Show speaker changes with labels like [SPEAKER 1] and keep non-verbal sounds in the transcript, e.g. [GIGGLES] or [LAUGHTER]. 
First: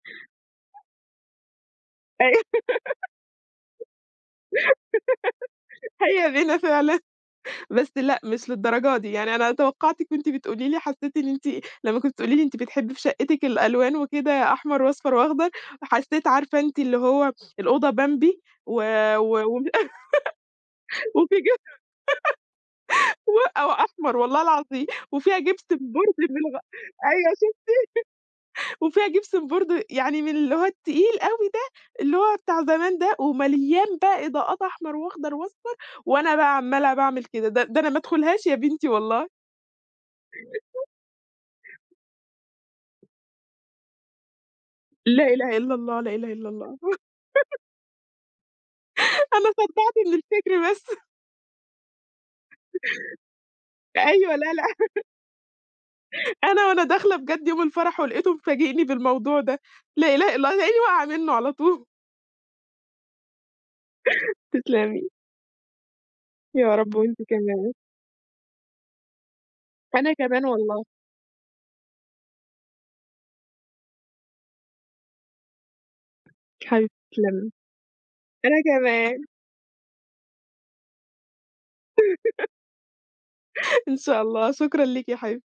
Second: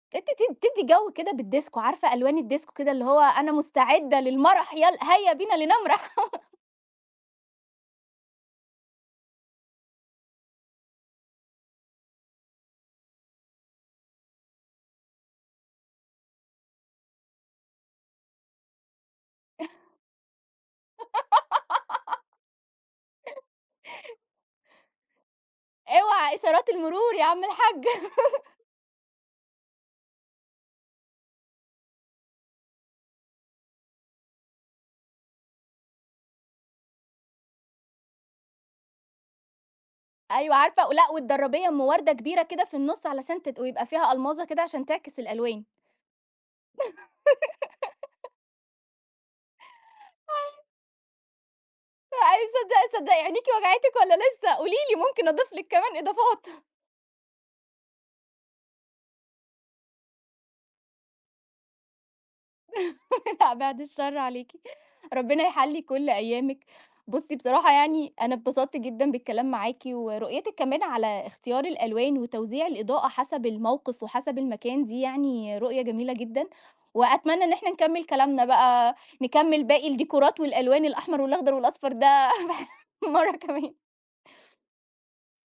[SPEAKER 1] أنتِ ت تِدّي جو كده بالديسكو، عارفة
[SPEAKER 2] أيوه
[SPEAKER 1] ألوان
[SPEAKER 2] [GIGGLES]
[SPEAKER 1] الديسكو كده اللي هو، أنا مُستعدة للمرح، يل هيا بنا لنمرح.
[SPEAKER 2] هيا
[SPEAKER 1] [LAUGHS]
[SPEAKER 2] بنا فعلًا، بس لأ، مش للدرجة دي، يعني أنا توقعتِك وأنتِ بتقولي لي حسّيت إن أنتِ لمّا كنتِ بتقولي لي أنتِ بتحبّي في شقتِك الألوان وكده أحمر وأصفر وأخضر، وحسيت عارفة إن أنتِ اللي هو الأوضة بمبي و و وم
[SPEAKER 1] [CHUCKLES]
[SPEAKER 2] [LAUGHS] وفي جم
[SPEAKER 1] [GIGGLES]
[SPEAKER 2] [LAUGHS] و أو أحمر. والله العظيم وفيها جيبسن بورد
[SPEAKER 1] إوعى
[SPEAKER 2] بالغ
[SPEAKER 1] إشارات المرور يا
[SPEAKER 2] أيوه،
[SPEAKER 1] عم
[SPEAKER 2] شُفتِ؟
[SPEAKER 1] الحاج. [LAUGHS]
[SPEAKER 2] [LAUGHS] وفيها جيبسن بورد، يعني من اللي هو التقيل أوي ده، اللي هو بتاع زمان ده، ومليان بقى إضاءات أحمر وأخضر وأصفر، وأنا بقى عمّاله باعمل كده، ده ده أنا ما أدخُلهاش يا بنتي والله.
[SPEAKER 1] أيوه عارفة ولأ، والدرّابية أٌم وردة كبيرة كده في النُّص، علشان تت ويبقى فيها ألماظة كده عشان تعكس
[SPEAKER 2] لا إله
[SPEAKER 1] الألوان.
[SPEAKER 2] إلا الله، لا إله إلا الله. [LAUGHS]
[SPEAKER 1] [GIGGLES]
[SPEAKER 2] [LAUGHS] أنا صدّعت من الفِكر بس.
[SPEAKER 1] [UNINTELLIGIBLE]
[SPEAKER 2] [CHUCKLES]
[SPEAKER 1] صدّقي صدّقي، عينيكِ وجعتِك والّا
[SPEAKER 2] أيوه، لا
[SPEAKER 1] لسه؟
[SPEAKER 2] لا.
[SPEAKER 1] قولي لي
[SPEAKER 2] [LAUGHS]
[SPEAKER 1] ممكن أضيف لِك كمان
[SPEAKER 2] [LAUGHS]
[SPEAKER 1] إضافات.
[SPEAKER 2] أنا وأنا داخلة بجد يوم الفرح، ولقيته مفاجئني بالموضوع ده، لا إله إلا هيلاقيني واقعة منه على طول.
[SPEAKER 1] [LAUGHS] لأ، بعيد الشر
[SPEAKER 2] [LAUGHS]
[SPEAKER 1] عليكِ،
[SPEAKER 2] تسلمي.
[SPEAKER 1] ربنا يحلّي كُلّ أيامِك،
[SPEAKER 2] يا رب، وأنتِ
[SPEAKER 1] بُصي
[SPEAKER 2] كمان.
[SPEAKER 1] بصراحة يعني أنا اتبسطت جدًا بالكلام معاكِ،
[SPEAKER 2] أنا كمان
[SPEAKER 1] ورؤيتِك كمان
[SPEAKER 2] والله.
[SPEAKER 1] على اختيار الألوان، وتوزيع الإضاءة حسب الموقف، وحسب المكان دي يعني رؤية جميلة جدًا،
[SPEAKER 2] حبيبتي
[SPEAKER 1] وأتمنى
[SPEAKER 2] تسلمي،
[SPEAKER 1] إن إحنا نكمّل كلامنا
[SPEAKER 2] أنا
[SPEAKER 1] بقى،
[SPEAKER 2] كمان.
[SPEAKER 1] نكمل باقي الديكورات والألوان الأحمر والأخضر والأصفر ده
[SPEAKER 2] [LAUGHS]
[SPEAKER 1] [LAUGHS] مرة كمان.
[SPEAKER 2] [LAUGHS] إن شاء الله، شكرًا ليكِ يا حبيبتي.